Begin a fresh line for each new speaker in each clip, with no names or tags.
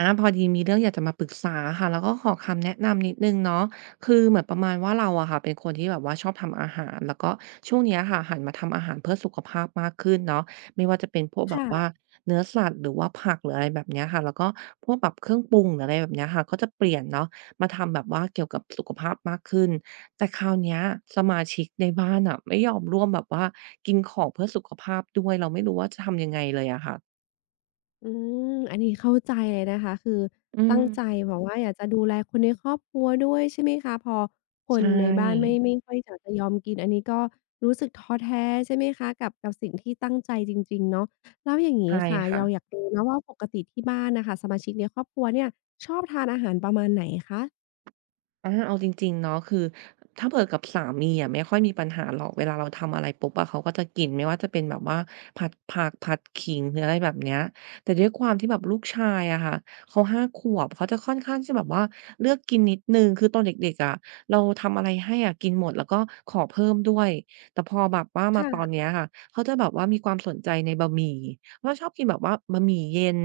อาพอดีมีเรื่องอยากจะมาปรึกษาค่ะแล้วก็ขอคำแนะนำนิดนึงเนาะคือเหมือนประมาณว่าเราอะค่ะเป็นคนที่แบบว่าชอบทำอาหารแล้วก็ช่วงเนี้ยค่ะหันมาทำอาหารเพื่อสุขภาพมากขึ้นเนาะไม่ว่าจะเป็นพวกแบบว่า
ค่ะ
เนื้อสัตว์หรือว่าผักหรืออะไรแบบเนี้ยค่ะแล้วก็พวกแบบเครื่องปรุงหรืออะไรแบบเนี้ยค่ะก็จะเปลี่ยนเนาะมาทำแบบว่าเกี่ยวกับสุขภาพมากขึ้นแต่คราวเนี้ยสมาชิกในบ้านอะไม่ยอมร่วมแบบว่ากินของเพื่อสุขภาพด้วยเราไม่รู้ว่าจะทำยังไงเลยอะค่ะ
อือันนี้เข้าใจเลยนะคะคือ
อื
ตั้
ม
งใจแอบว่าอยากจะดูแลคนในครอบครัวด้วยใช่ไหมคะพอค
ใช
นในบ้านไม่
่
ไม่ค่อยอยากจะยอมกินอันนี้ก็รู้สึกท้อแท้ใช่ไหมคะกับสิ่งที่ตั้งใจจริงๆเนาะแล้วอย่างงี้
ใช่
ค่ะ
ค่ะ
เราอยากรู้นะว่าปกติที่บ้านน่ะค่ะสมาชิกในครอบครัวเนี่ยชอบทานอาหารประมาณไหนคะ
อาเอาจริงๆเนาะคือถ้าเผื่อกับสามีอะไม่ค่อยมีปัญหาหรอกเวลาเราทำอะไรปุ๊บอะเขาก็จะกินไม่ว่าจะเป็นแบบว่าผัดผักผัดขิงหรืออะไรแบบเนี้ยแต่ด้วยความที่แบบลูกชายอะค่ะเขาห้าขวบเขาจะค่อนข้างที่จะแบบว่าเลือกกินนิดหนึ่งคือตอนเด็กๆอะเราทำอะไรให้อะกินหมดแล้วก็ขอเพิ่มด้วยแต่พอแบบว่ามาตอน
ค่ะ
เนี้ยค่ะเขาจะแบบว่ามีความสนใจในบะหมี่เขาชอบกินแบบว่าบะหมี่เย็น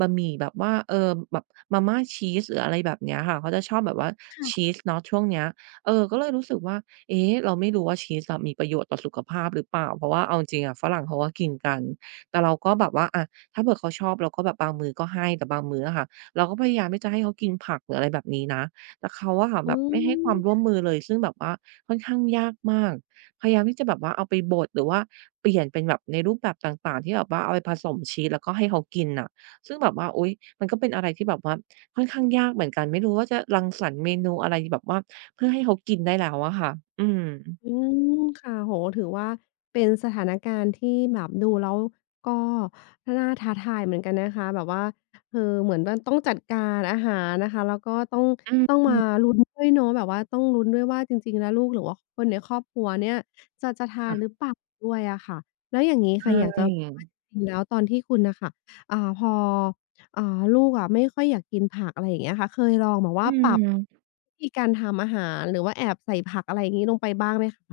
บะหมี่แบบว่าแบบมาม่าชีสหรืออะไรแบบเนี้ยค่ะเขาจะชอบแบบว่าชีสเนาะช่วงเนี้ยก็เลยรู้สึกว่าเอ๊ะเราไม่รู้ว่าชีสอะมีประโยชน์ต่อสุขภาพหรือเปล่าเพราะว่าเอาจริงๆอะฝรั่งเขาก็กินกันแต่เราก็แบบว่าอะถ้าเผื่อเขาชอบเราก็แบบบางมื้อก็ให้แต่บางมื้ออะค่ะเราก็พยายามที่จะให้เขากินผักหรืออะไรแบบนี้นะแต่เขาอะค่ะ
อื
แบบไม่ให้ความร่วม
ม
มือเลยซึ่งแบบว่าค่อนข้างยากมากพยายามที่จะแบบว่าเอาไปบดหรือว่าเปลี่ยนเป็นแบบในรูปแบบต่างๆที่แบบว่าเอาไปผสมชีสแล้วก็ให้เขากินน่ะ ซึ่งแบบว่าอุ๊ยมันก็เป็นอะไรที่แบบว่าค่อนข้างยากเหมือนกันไม่รู้ว่าจะรังสรรค์เมนูอะไรแบบว่าเพื่อให้เขากินได้แล้วอะค่ะอืม
อืมค่ะโอ้โฮถือว่าเป็นสถานการณ์ที่แบบดูแล้วก็น่าท้าทายเหมือนกันนะคะแบบว่าเออเหมือนว่าต้องจัดการอาหารนะคะแล้วก็ต้อง
อื
ต้องมา
ม
ลุ้นด้วยเนาะแบบว่าต้องลุ้นด้วยว่าจริงๆแล้วลูกหรือว่าคนในครอบครัวเนี่ยจะทาน
ค่ะ
หรือเปล่าด้วยอะค่ะแล้วอย่างงี้ค่ะอยาก
ใช่
จะูว่าจริงๆแล้วตอนที่คุณน่ะค่ะอ่าพอ อ่าลูกอะไม่ค่อยอยากกินผักอะไรอย่างเงี้ยค่ะเคยลองแบบ
อื
ว่าปรับ
ม
วิธีการทำอาหารหรือว่าแอบใส่ผักอะไรอย่างงี้ลงไปบ้างไหมคะ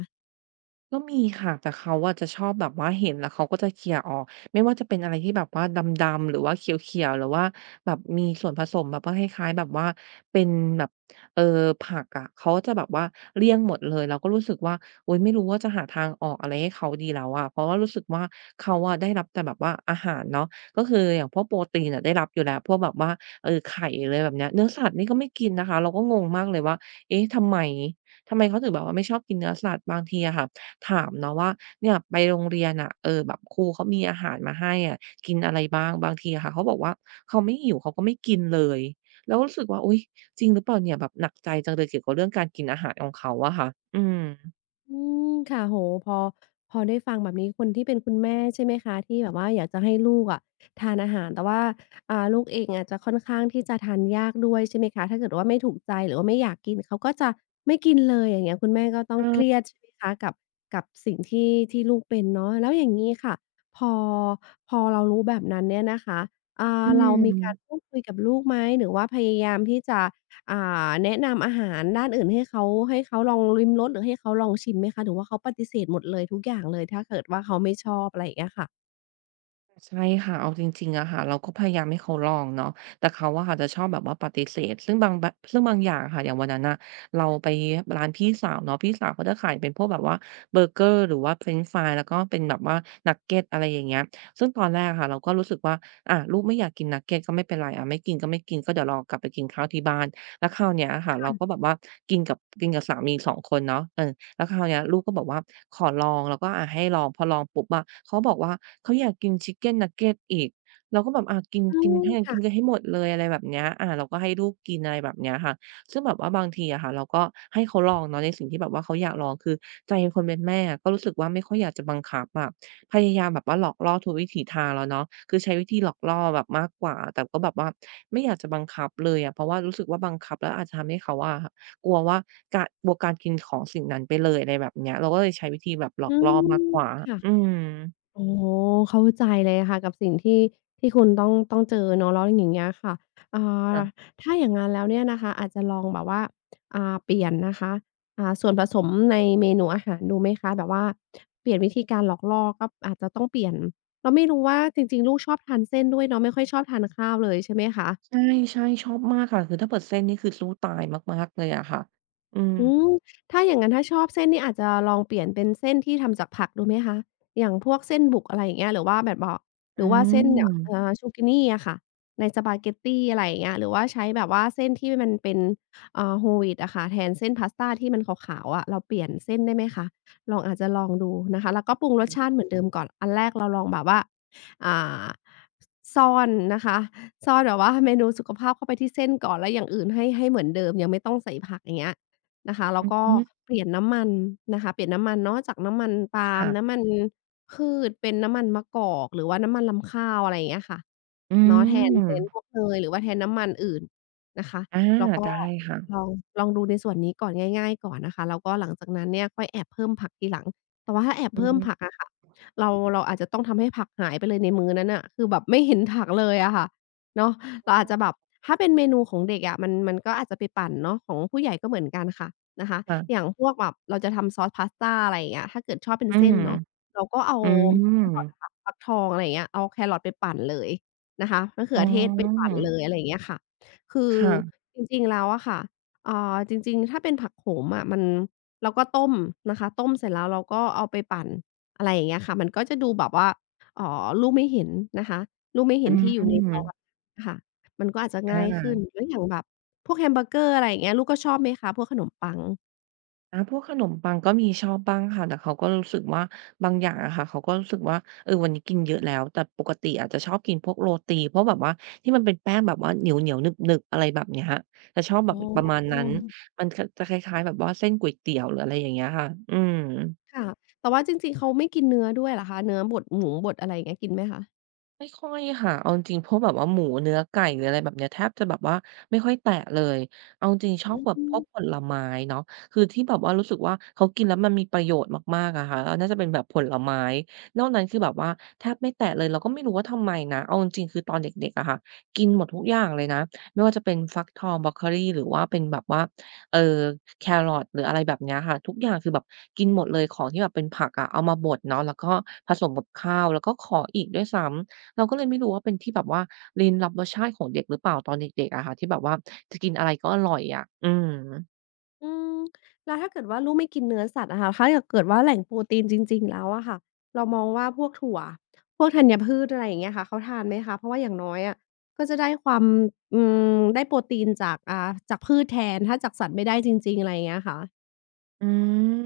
ก็มีค่ะแต่เขาอะจะชอบแบบว่าเห็นแล้วเขาก็จะเคลียร์ออกไม่ว่าจะเป็นอะไรที่แบบว่าดำๆหรือว่าเขียวๆหรือว่าแบบมีส่วนผสมแบบว่าคล้ายๆแบบว่าเป็นแบบเออผักอะเขาจะแบบว่าเลี่ยงหมดเลยเราก็รู้สึกว่าโอ๊ยไม่รู้ว่าจะหาทางออกอะไรให้เขาดีแล้วอะเพราะว่ารู้สึกว่าเขาอะได้รับแต่แบบว่าอาหารเนาะก็คืออย่างพวกโปรตีนอะได้รับอยู่แล้วพวกแบบว่าไข่เลยแบบเนี้ยเนื้อสัตว์นี่ก็ไม่กินนะคะเราก็งงมากเลยว่าเอ๊ะทำไมทำไมเขาถึงแบบว่าไม่ชอบกินเนื้อสัตว์บางทีอะค่ะ ถามเนาะว่าเนี่ยไปโรงเรียนอะแบบครูเขามีอาหารมาให้อะกินอะไรบ้างบางทีอะค่ะเขาบอกว่าเขาไม่หิวเขาก็ไม่กินเลยเราก็รู้สึกว่าอุ๊ยจริงหรือเปล่าเนี่ยแบบหนักใจจังเลยเกี่ยวกับเรื่องการกินอาหารของเขาอะค่ะอืม
อืค่ะโอ้โฮพอพอได้ฟังแบบนี้คนที่เป็นคุณแม่ใช่ไหมคะที่แบบว่าอยากจะให้ลูกอะทานอาหารแต่ว่าลูกเองอาจจะค่อนข้างที่จะทานยากด้วยใช่ไหมคะถ้าเกิดว่าไม่ถูกใจหรือว่าไม่อยากกินเขาก็จะไม่กินเลยอย่างเงี้ยคุณแม่ก็ต้องเค
เออ
รียดใช่ไหมคะกับสิ่งที่ที่ลูกเป็นเนาะแล้วอย่างงี้ค่ะพอพอเรารู้แบบนั้นเนี่ยนะคะอ่า
อื
เรามีกา
ม
รพูดคุยกับลูกไหมหรือว่าพยายามที่จะ อ่าแนะนำอาหารด้านอื่นให้เขาให้เขาลองลิ้มรสหรือให้เขาลองชิมไหมคะหรือว่าเขาปฏิเสธหมดเลยทุกอย่างเลยถ้าเกิดว่าเขาไม่ชอบอะไรอย่างเงี้ยค่ะ
ใช่ค่ะเอาจริงๆอะค่ะเราก็พยายามให้เขาลองเนาะแต่เขาอะค่ะจะชอบแบบว่าปฏิเสธซึ่งบางอย่างอะค่ะอย่างวันนั้นน่ะเราไปร้านพี่สาวเนาะพี่สาวเขาจะขายเป็นพวกแบบว่าเบอร์เกอร์หรือว่าเฟรนช์ฟรายแล้วก็เป็นแบบว่านักเกตอะไรอย่างเงี้ยซึ่งตอนแรกอะค่ะเราก็รู้สึกว่าอะลูกไม่อยากกินนักเกตก็ไม่เป็นไรอะไม่กินก็ไม่กินก็เดี๋ยวเรากลับไปกินข้าวที่บ้านแล้วคราวเนี้ยอะค่ะเราก็แบบว่ากินกับสามี2คนเนาะแล้วคราวเนี้ยลูกก็บอกว่าขอลองเราก็อาให้ลองพอลองปุ๊บอะเขาบอกว่าเขาอยากกิน Chicken Nugget อีกเราก็แบบอากิน
อ้า
กิน
ว
ให้กินกั
ค่ะ
นให้หมดเลยอะไรแบบเนี้ยอาเราก็ให้ลูกกินอะไรแบบเนี้ยค่ะซึ่งแบบว่าบางทีอะค่ะเราก็ให้เขาลองเนาะในสิ่งที่แบบว่าเขาอยากลองคือใจคนเป็นแม่อะก็รู้สึกว่าไม่ค่อยอยากจะบังคับอะพยายามแบบว่าหลอกล่อทุกวิถีทางแล้วเนาะคือใช้วิธีหลอกล่อแบบมากกว่าแต่ก็แบบว่าไม่อยากจะบังคับเลยอะเพราะว่ารู้สึกว่าบังคับแล้วอาจจะทำให้เขาอะ กลัวว่ากะกลัวการกินของสิ่งนั้นไปเลยอะไรแบบเนี้ยเราก็เลยใช้วิธีแบบหลอ
อื
กล่อมาก
ม
กว่า
ค่ะ
อืม
โอ้โฮเข้าใจเลยค่ะกับสิ่งที่ที่คุณต้องเจอเนาะแล้วอย่างเงี้ยค่ะอ่า
ค่ะ
ถ้าอย่างงั้นแล้วเนี่ยนะคะอาจจะลองแบบว่าเปลี่ยนนะคะส่วนผสมในเมนูอาหารดูไหมคะแบบว่าเปลี่ยนวิธีการหลอกล่อก็อาจจะต้องเปลี่ยนเราไม่รู้ว่าจริงๆลูกชอบทานเส้นด้วยเนาะไม่ค่อยชอบทานข้าวเลยใช่ไหมคะ
ใช่ๆชอบมากค่ะคือถ้าเปิดเส้นนี่คือสู้ตายมากๆเลยอะค่ะอืม
อืมถ้าอย่างงั้นถ้าชอบเส้นนี่อาจจะลองเปลี่ยนเป็นเส้นที่ทำจากผักดูไหมคะอย่างพวกเส้นบุกอะไรอย่างเงี้ยหรือว่าแบบว่าะห
อื
รือว่าเส้นเนี่ย
ม
Zucchini อะค่ะในสปาเกตตีอะไรอย่างเงี้ยหรือว่าใช้แบบว่าเส้นที่มันเป็นWhole wheat อะค่ะแทนเส้นพาสตาที่มันขาวๆอะเราเปลี่ยนเส้นได้ไหมคะลองอาจจะลองดูนะคะแล้วก็ปรุงรสชาติเหมือนเดิมก่อนอันแรกเราลองแบบว่าอ่าซ่อนนะคะซ่อนแบบว่าเมนูสุขภาพเข้าไปที่เส้นก่อนแล้วอย่างอื่นให้เหมือนเดิมยังไม่ต้องใส่ผักอย่างเงี้ย นะคะแล้ว
อือ
ก็
ฮึ
เปลี่ยนน้ำมันนะคะเปลี่ยนน้ำมันเนาะจากน้ำมันปาล์ม
ค่ะ
น้ำมันพืชเป็นน้ำมันมะกอกหรือว่าน้ำมันรำข้าวอะไรอย่างเงี้ยค่ะ
อื
เนาะแทน
ม
พวกเนยหรือว่าแทนน้ำมันอื่นนะคะ
อา
แล้วก็
ได้ค่ะ
ลองลองดูในส่วนนี้ก่อนง่ายๆก่อนนะคะแล้วก็หลังจากนั้นเนี่ยค่อยแอบเพิ่มผักทีหลังแต่ว่าถ้าแอบ
อื
เพิ่มผัก
ม
อะค่ะเราอาจจะต้องทำให้ผักหายไปเลยในมื้อนั้นน่ะคือแบบไม่เห็นผักเลยอะค่ะ เนาะเราอาจจะแบบถ้าเป็นเมนูของเด็กอะมันก็อาจจะไปปั่นเนาะของผู้ใหญ่ก็เหมือนกันค่ะนะคะ
ค่ะ
อย่างพวกแบบเราจะทำซอสพาสตาอะไรอย่างเงี้ยถ้าเกิดชอบเป็น
อื
เส้
ม
นเนาะเราก็เอา
อืม
แครอทอะค่ะฟักทองอะไรอย่างเงี้ยเอาแครอทไปปั่นเลยนะคะมะเขื
อ๋
อเทศไปปั่
อ
นเลยอะไรอย่างเงี้ยค่ะคือ
ค่ะ
จริงๆแล้วอะค่ะเอ่าจริงๆถ้าเป็นผักโขมอะมันเราก็ต้มนะคะต้มเสร็จแล้วเราก็เอาไปปั่นอะไรอย่างเงี้ยค่ะมันก็จะดูแบบว่าเอ่อลูกไม่เห็นนะคะลูกไม่
อื
เห็นที่อยู่ใน
ม
ซอส ค่ะมันก็อาจจะง่ายขึ้น
อา
แล้วอย่างแบบพวกแฮมเบอร์เกอร์อะไรอย่างเงี้ยลูกก็ชอบไหมคะพวกขนมปัง
อาพวกขนมปังก็มีชอบบ้างค่ะแต่เขาก็รู้สึกว่าบางอย่างอะค่ะเขาก็รู้สึกว่าเออวันนี้กินเยอะแล้วแต่ปกติอาจจะชอบกินพวกโรตีเพราะแบบว่าที่มันเป็นแป้งแบบว่าเหนียวเหนยวหนึบๆอะไรแบบเนี้ยจะชอบแบ
อ๋
บประมา
อ
ณนั้นมันก็จะคล้ายๆแบบว่าเส้นก๋วยเตี๋ยวหรืออะไรอย่างเงี้ยค่ะอืม
ค่ะแต่ว่าจริงๆเขาไม่กินเนื้อด้วยเหรอคะเนื้อบดหมูบดอะไรอย่างเงี้ยกินไหมคะ
ไม่ค่อยค่ะเอาจริงๆพวกแบบว่าหมูเนื้อไก่หรืออะไรแบบเนี้ยแทบจะแบบว่าไม่ค่อยแตะเลยเอาจริงๆชอบ
อื
แบบพว
ม
กผลไม้เนาะคือที่แบบว่ารู้สึกว่าเขากินแล้วมันมีประโยชน์มากๆอะค่ะแล้วน่าจะเป็นแบบผลไม้นอกนั้นคือแบบว่าแทบไม่แตะเลยเราก็ไม่รู้ว่าทำไมนะเอาจริงๆคือตอนเด็กๆอะค่ะกินหมดทุกอย่างเลยนะไม่ว่าจะเป็นฟักทองบรอกโคลีหรือว่าเป็นแบบว่าเอ่อแครอทหรืออะไรแบบเนี้ยค่ะทุกอย่างคือแบบกินหมดเลยของที่แบบเป็นผักอะเอามาบดเนาะแล้วก็ผสมกับข้าวแล้วก็ขออีกด้วยซ้ำ เราก็เลยไม่รู้ว่าเป็นที่แบบว่าลิ้นรับรสชาติของเด็กหรือเปล่าตอนเด็กๆอะค่ะที่แบบว่าจะกินอะไรก็อร่อยอะอืม
อืมแล้วถ้าเกิดว่าลูกไม่กินเนื้อสัตว์อะค่ะถ้าเกิดว่าแหล่งโปรตีนจริงๆแล้วอะค่ะเรามองว่าพวกถั่วพวกธัญพืชอะไรอย่างเงี้ยค่ะเขาทานไหมคะเพราะว่าอย่างน้อยอะก็จะได้ความอืมได้โปรตีนจากจากพืชแทนถ้าจากสัตว์ไม่ได้จริงๆอะไรอย่างเงี้ยค่ะ
อืม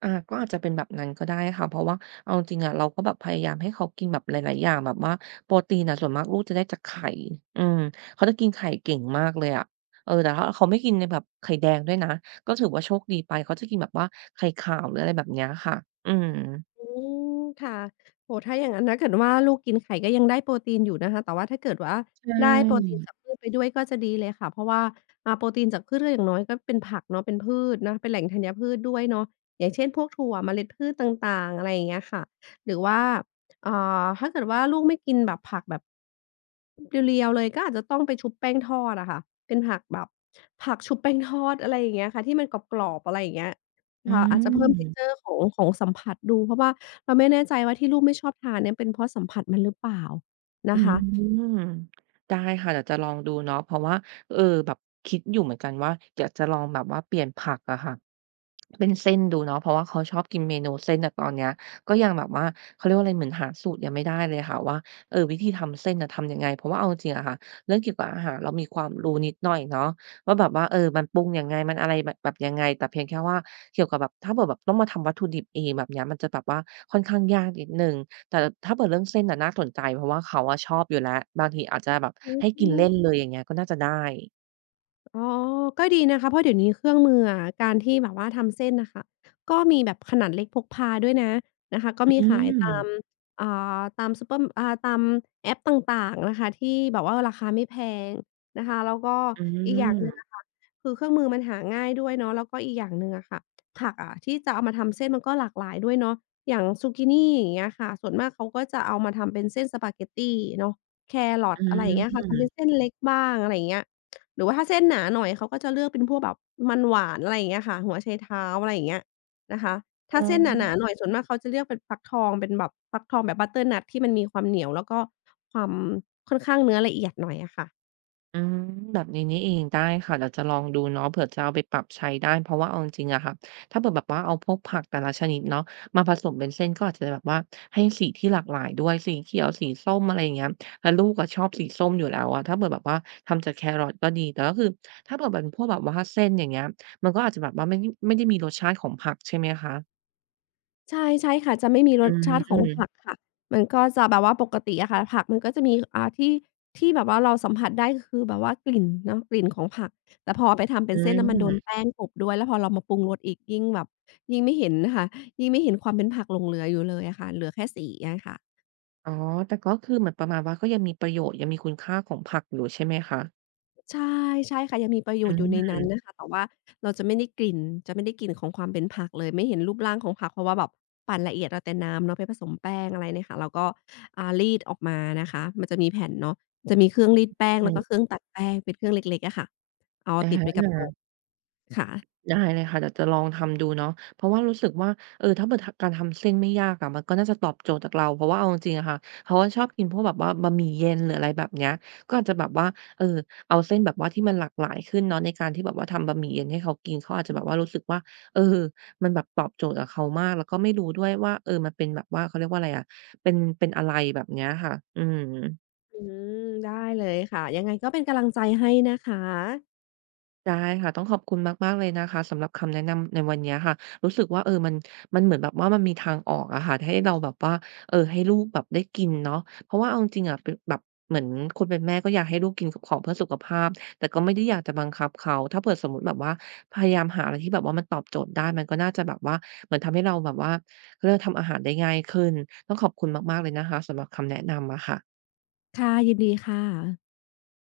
อาก็อาจจะเป็นแบบนั้นก็ได้ค่ะเพราะว่าเอาจริงๆอะเราก็แบบพยายามให้เขากินแบบหลายๆอย่างแบบว่าโปรตีนอะส่วนมากลูกจะได้จากไข่อืมเขาจะกินไข่เก่งมากเลยอะเออแต่ถ้าเขาไม่กินในแบบไข่แดงด้วยนะก็ถือว่าโชคดีไปเขาจะกินแบบว่าไข่ขาวหรืออะไรแบบเนี้ยค่ะอืม
อืมค่ะโอ้โฮถ้าอย่างงั้นถ้าเกิดว่าลูกกินไข่ก็ยังได้โปรตีนอยู่นะคะแต่ว่าถ้าเกิดว่า
ใช
ได้โปรตี
่
นจากพืชไปด้วยก็จะดีเลยค่ะเพราะว่าโปรตีนจากพืชก็อย่างน้อยก็เป็นผักเนาะเป็นพืชนะเป็นแหล่งธัญพืชด้วยเนาะอย่างเช่นพวกถั่วเมล็ดพืชต่างๆอะไรอย่างเงี้ยค่ะหรือว่าเอ่อถ้าเกิดว่าลูกไม่กินแบบผักแบบเรียวๆเลยก็อาจจะต้องไปชุบแป้งทอดอะค่ะเป็นผักแบบผักชุบแป้งทอดอะไรอย่างเงี้ยค่ะที่มันกรอบๆอะไรอย่างเงี้ย
อื
ค่ะอาจจะเพิ่ม
ม
texture ของของสัมผัสดูเพราะว่า เราไม่แน่ใจว่าที่ลูกไม่ชอบทานเนี่ยเป็นเพราะสัมผัสมันหรือเปล่า
อื
นะคะ
มได้ค่ะเดี๋ยวจะลองดูเนาะเพราะว่าเออแบบคิดอยู่เหมือนกันว่าอยากจะลองแบบว่าเปลี่ยนผักอะค่ะ เป็นเส้นดูเนาะเพราะว่าเขาชอบกินเมนูเส้นแต่ตอนเนี้ยก็ยังแบบว่าเขาเรียกว่าอะไรเหมือนหาสูตรยังไม่ได้เลยค่ะว่าเออวิธีทำเส้นน่ะทำยังไงเพราะว่าเอาจริงๆอะค่ะเรื่องเกี่ยวกับอาหารเรามีความรู้นิดหน่อยเนาะว่าแบบว่าเออมันปรุงยังไงมันอะไรแบบยังไงแต่เพียงแค่ว่าเกี่ยวกับแบบถ้าเผื่อแบบต้องมาทำวัตถุดิบเองแบบเนี้ยมันจะแบบว่าค่อนข้างยากนิดหนึ่งแต่ถ้าเผื่อเรื่องเส้นน่ะน่าสนใจเพราะว่าเขาอะชอบอยู่แล้วบางทีอาจจะแบบ
อื
ให้กิน
ม
เล่นเลยอย่างเงี้ยก็น่าจะได้
อ๋อก็ดีนะคะเพราะเดี๋ยวนี้เครื่องมืออะการที่แบบว่าทำเส้นน่ะค่ะก็มีแบบขนาดเล็กพกพาด้วยนะนะคะ ก็มี
อื
ขายตาม
ม
อ่าตามซูเปอร์ตามแอปต่างๆนะคะที่แบบว่าราคาไม่แพงนะคะแล้วก็
อื
อีกอย่าง
ม
หนึ่งอะค่ะคือเครื่องมือมันหาง่ายด้วยเนาะแล้วก็อีกอย่างหนึ่งอะค่ะผักอะที่จะเอามาทำเส้นมันก็หลากหลายด้วยเนาะอย่างซูกินีอย่างเงี้ยค่ะส่วนมากเขาก็จะเอามาทำเป็นเส้นสปาเกตตีเนาะแครอ
อ
ทอะไรอย่างเงี้ย
ืม
ค่ะทำเป็นเส้นเล็กบ้างอะไรอย่างเงี้ย หรือว่าถ้าเส้นหนาหน่อยเขาก็จะเลือกเป็นพวกแบบมันหวานอะไรอย่างเงี้ยค่ะหัวไชเท้าอะไรอย่างเงี้ยนะคะ
อ๋
ถ้าเส้นหนาๆหน่
อ
อยส่วนมากเขาจะเลือกเป็นฟักทองเป็นแบบฟักทองแบบ butternut ที่มันมีความเหนียวแล้วก็ความค่อนข้างเนื้อละเอียดหน่อยอะค่ะ
อืมแบบนี้นี่เองได้ค่ะเดี๋ยวจะลองดูเนาะเผื่อจะเอาไปปรับใช้ได้เพราะว่าเอาจริงๆอะค่ะถ้าเผื่อแบบว่าเอาพวกผักแต่ละชนิดเนาะมาผสมเป็นเส้นก็อาจจะแบบว่าให้สีที่หลากหลายด้วยสีเขียวสีส้มอะไรอย่างเงี้ยแล้วลูกก็ชอบสีส้มอยู่แล้วอะถ้าเผื่อแบบว่าทำจากแครอทก็ดีแต่ก็คือถ้าเผื่อเป็นพวกแบบว่าเส้นอย่างเงี้ยมันก็อาจจะแบบว่าไม่ได้มีรสชาติของผักใช่ไหมคะ
ใช่ใช่ค่ะจะไม่มีร
อื
สชาติของผั
ม
กค่ะมันก็จะแบบว่าปกติอะค่ะผักมันก็จะมีที่ที่แบบว่าเราสัมผัสได้ก็คือแบบว่ากลิ่นเนาะกลิ่นของผักแต่พอเอาไปทำเป็
อื
นเส้นน่ะมันโดน
ม
แป้งกลบด้วยแล้วพอเรามาปรุงรสอีกยิ่งแบบยิ่งไม่เห็นค่ะยิ่งไม่เห็นความเป็นผักหลงเหลืออยู่เลยอะค่ะเหลือแค่สีอะค่ะ
อ๋อแต่ก็คือเหมือนประมาณว่าก็ยังมีประโยชน์ยังมีคุณค่าของผักอยู่ใช่ไหมคะ
ใช่ใช่ค่ะยังมีประโย
อื
ชน์อยู่ในนั้
ม
นนะคะแต่ว่าเราจะไม่ได้กลิ่นจะไม่ได้กลิ่นของความเป็นผักเลยไม่เห็นรูปร่างของผักเพราะว่าแบบปั่นละเอียดเอาแต่น้ำเนาะไปผสมแป้งอะไรเนี่ยค่ะแล้วก็รีดออกมานะคะมันจะมีแผ่นเนาะจะมีเครื่องรีดแป้งแล้วก็เครื่องตัดแป้งเป็นเครื่องเล็กๆอะค่ะเอา
อ
ติดไว้กั
า
บโต๊ะค่ะ
ได้เลยค่ะเดี๋ยวจะลองทำดูเนาะเพราะว่ารู้สึกว่าเออถ้าเกิดการทำเส้นไม่ยากอะมันก็น่าจะตอบโจทย์จากเราเพราะว่าเอาจริงๆอะค่ะเขาก็ชอบกินพวกแบบว่าบะหมี่เย็นหรืออะไรแบบเนี้ยก็อาจจะแบบว่าเออเอาเส้นแบบว่าที่มันหลากหลายขึ้นเนาะในการที่แบบว่าทำบะหมี่เย็นให้เขากินเขาอาจจะแบบว่ารู้สึกว่าเออมันแบบตอบโจทย์กับเขามากแล้วก็ไม่รู้ด้วยว่าเออมันเป็นแบบว่าเขาเรียกว่าอะไรอะเป็นอะไรแบบเนี้ยค่ะอืม
อืมได้เลยค่ะยังไงก็เป็นกำลังใจให้นะคะ
ได้ค่ะต้องขอบคุณมากๆเลยนะคะสำหรับคำแนะนำในวันเนี้ยค่ะรู้สึกว่าเออมันมันเหมือนแบบว่ามันมีทางออกอะค่ะให้เราแบบว่าเออให้ลูกแบบได้กินเนาะเพราะว่าเอาจริงๆอะเป็นแบบเหมือนคนเป็นแม่ก็อยากให้ลูกกินกับของเพื่อสุขภาพแต่ก็ไม่ได้อยากจะบังคับเขาถ้าเผื่อสมมุติแบบว่าพยายามหาอะไรที่แบบว่ามันตอบโจทย์ได้มันก็น่าจะแบบว่าเหมือนทำให้เราแบบว่าเขาเรียกว่าทำอาหารได้ง่ายขึ้นต้องขอบคุณมากๆเลยนะคะสำหรับคำแนะนำอะค่ะ
ค่ะยินดีค่ะ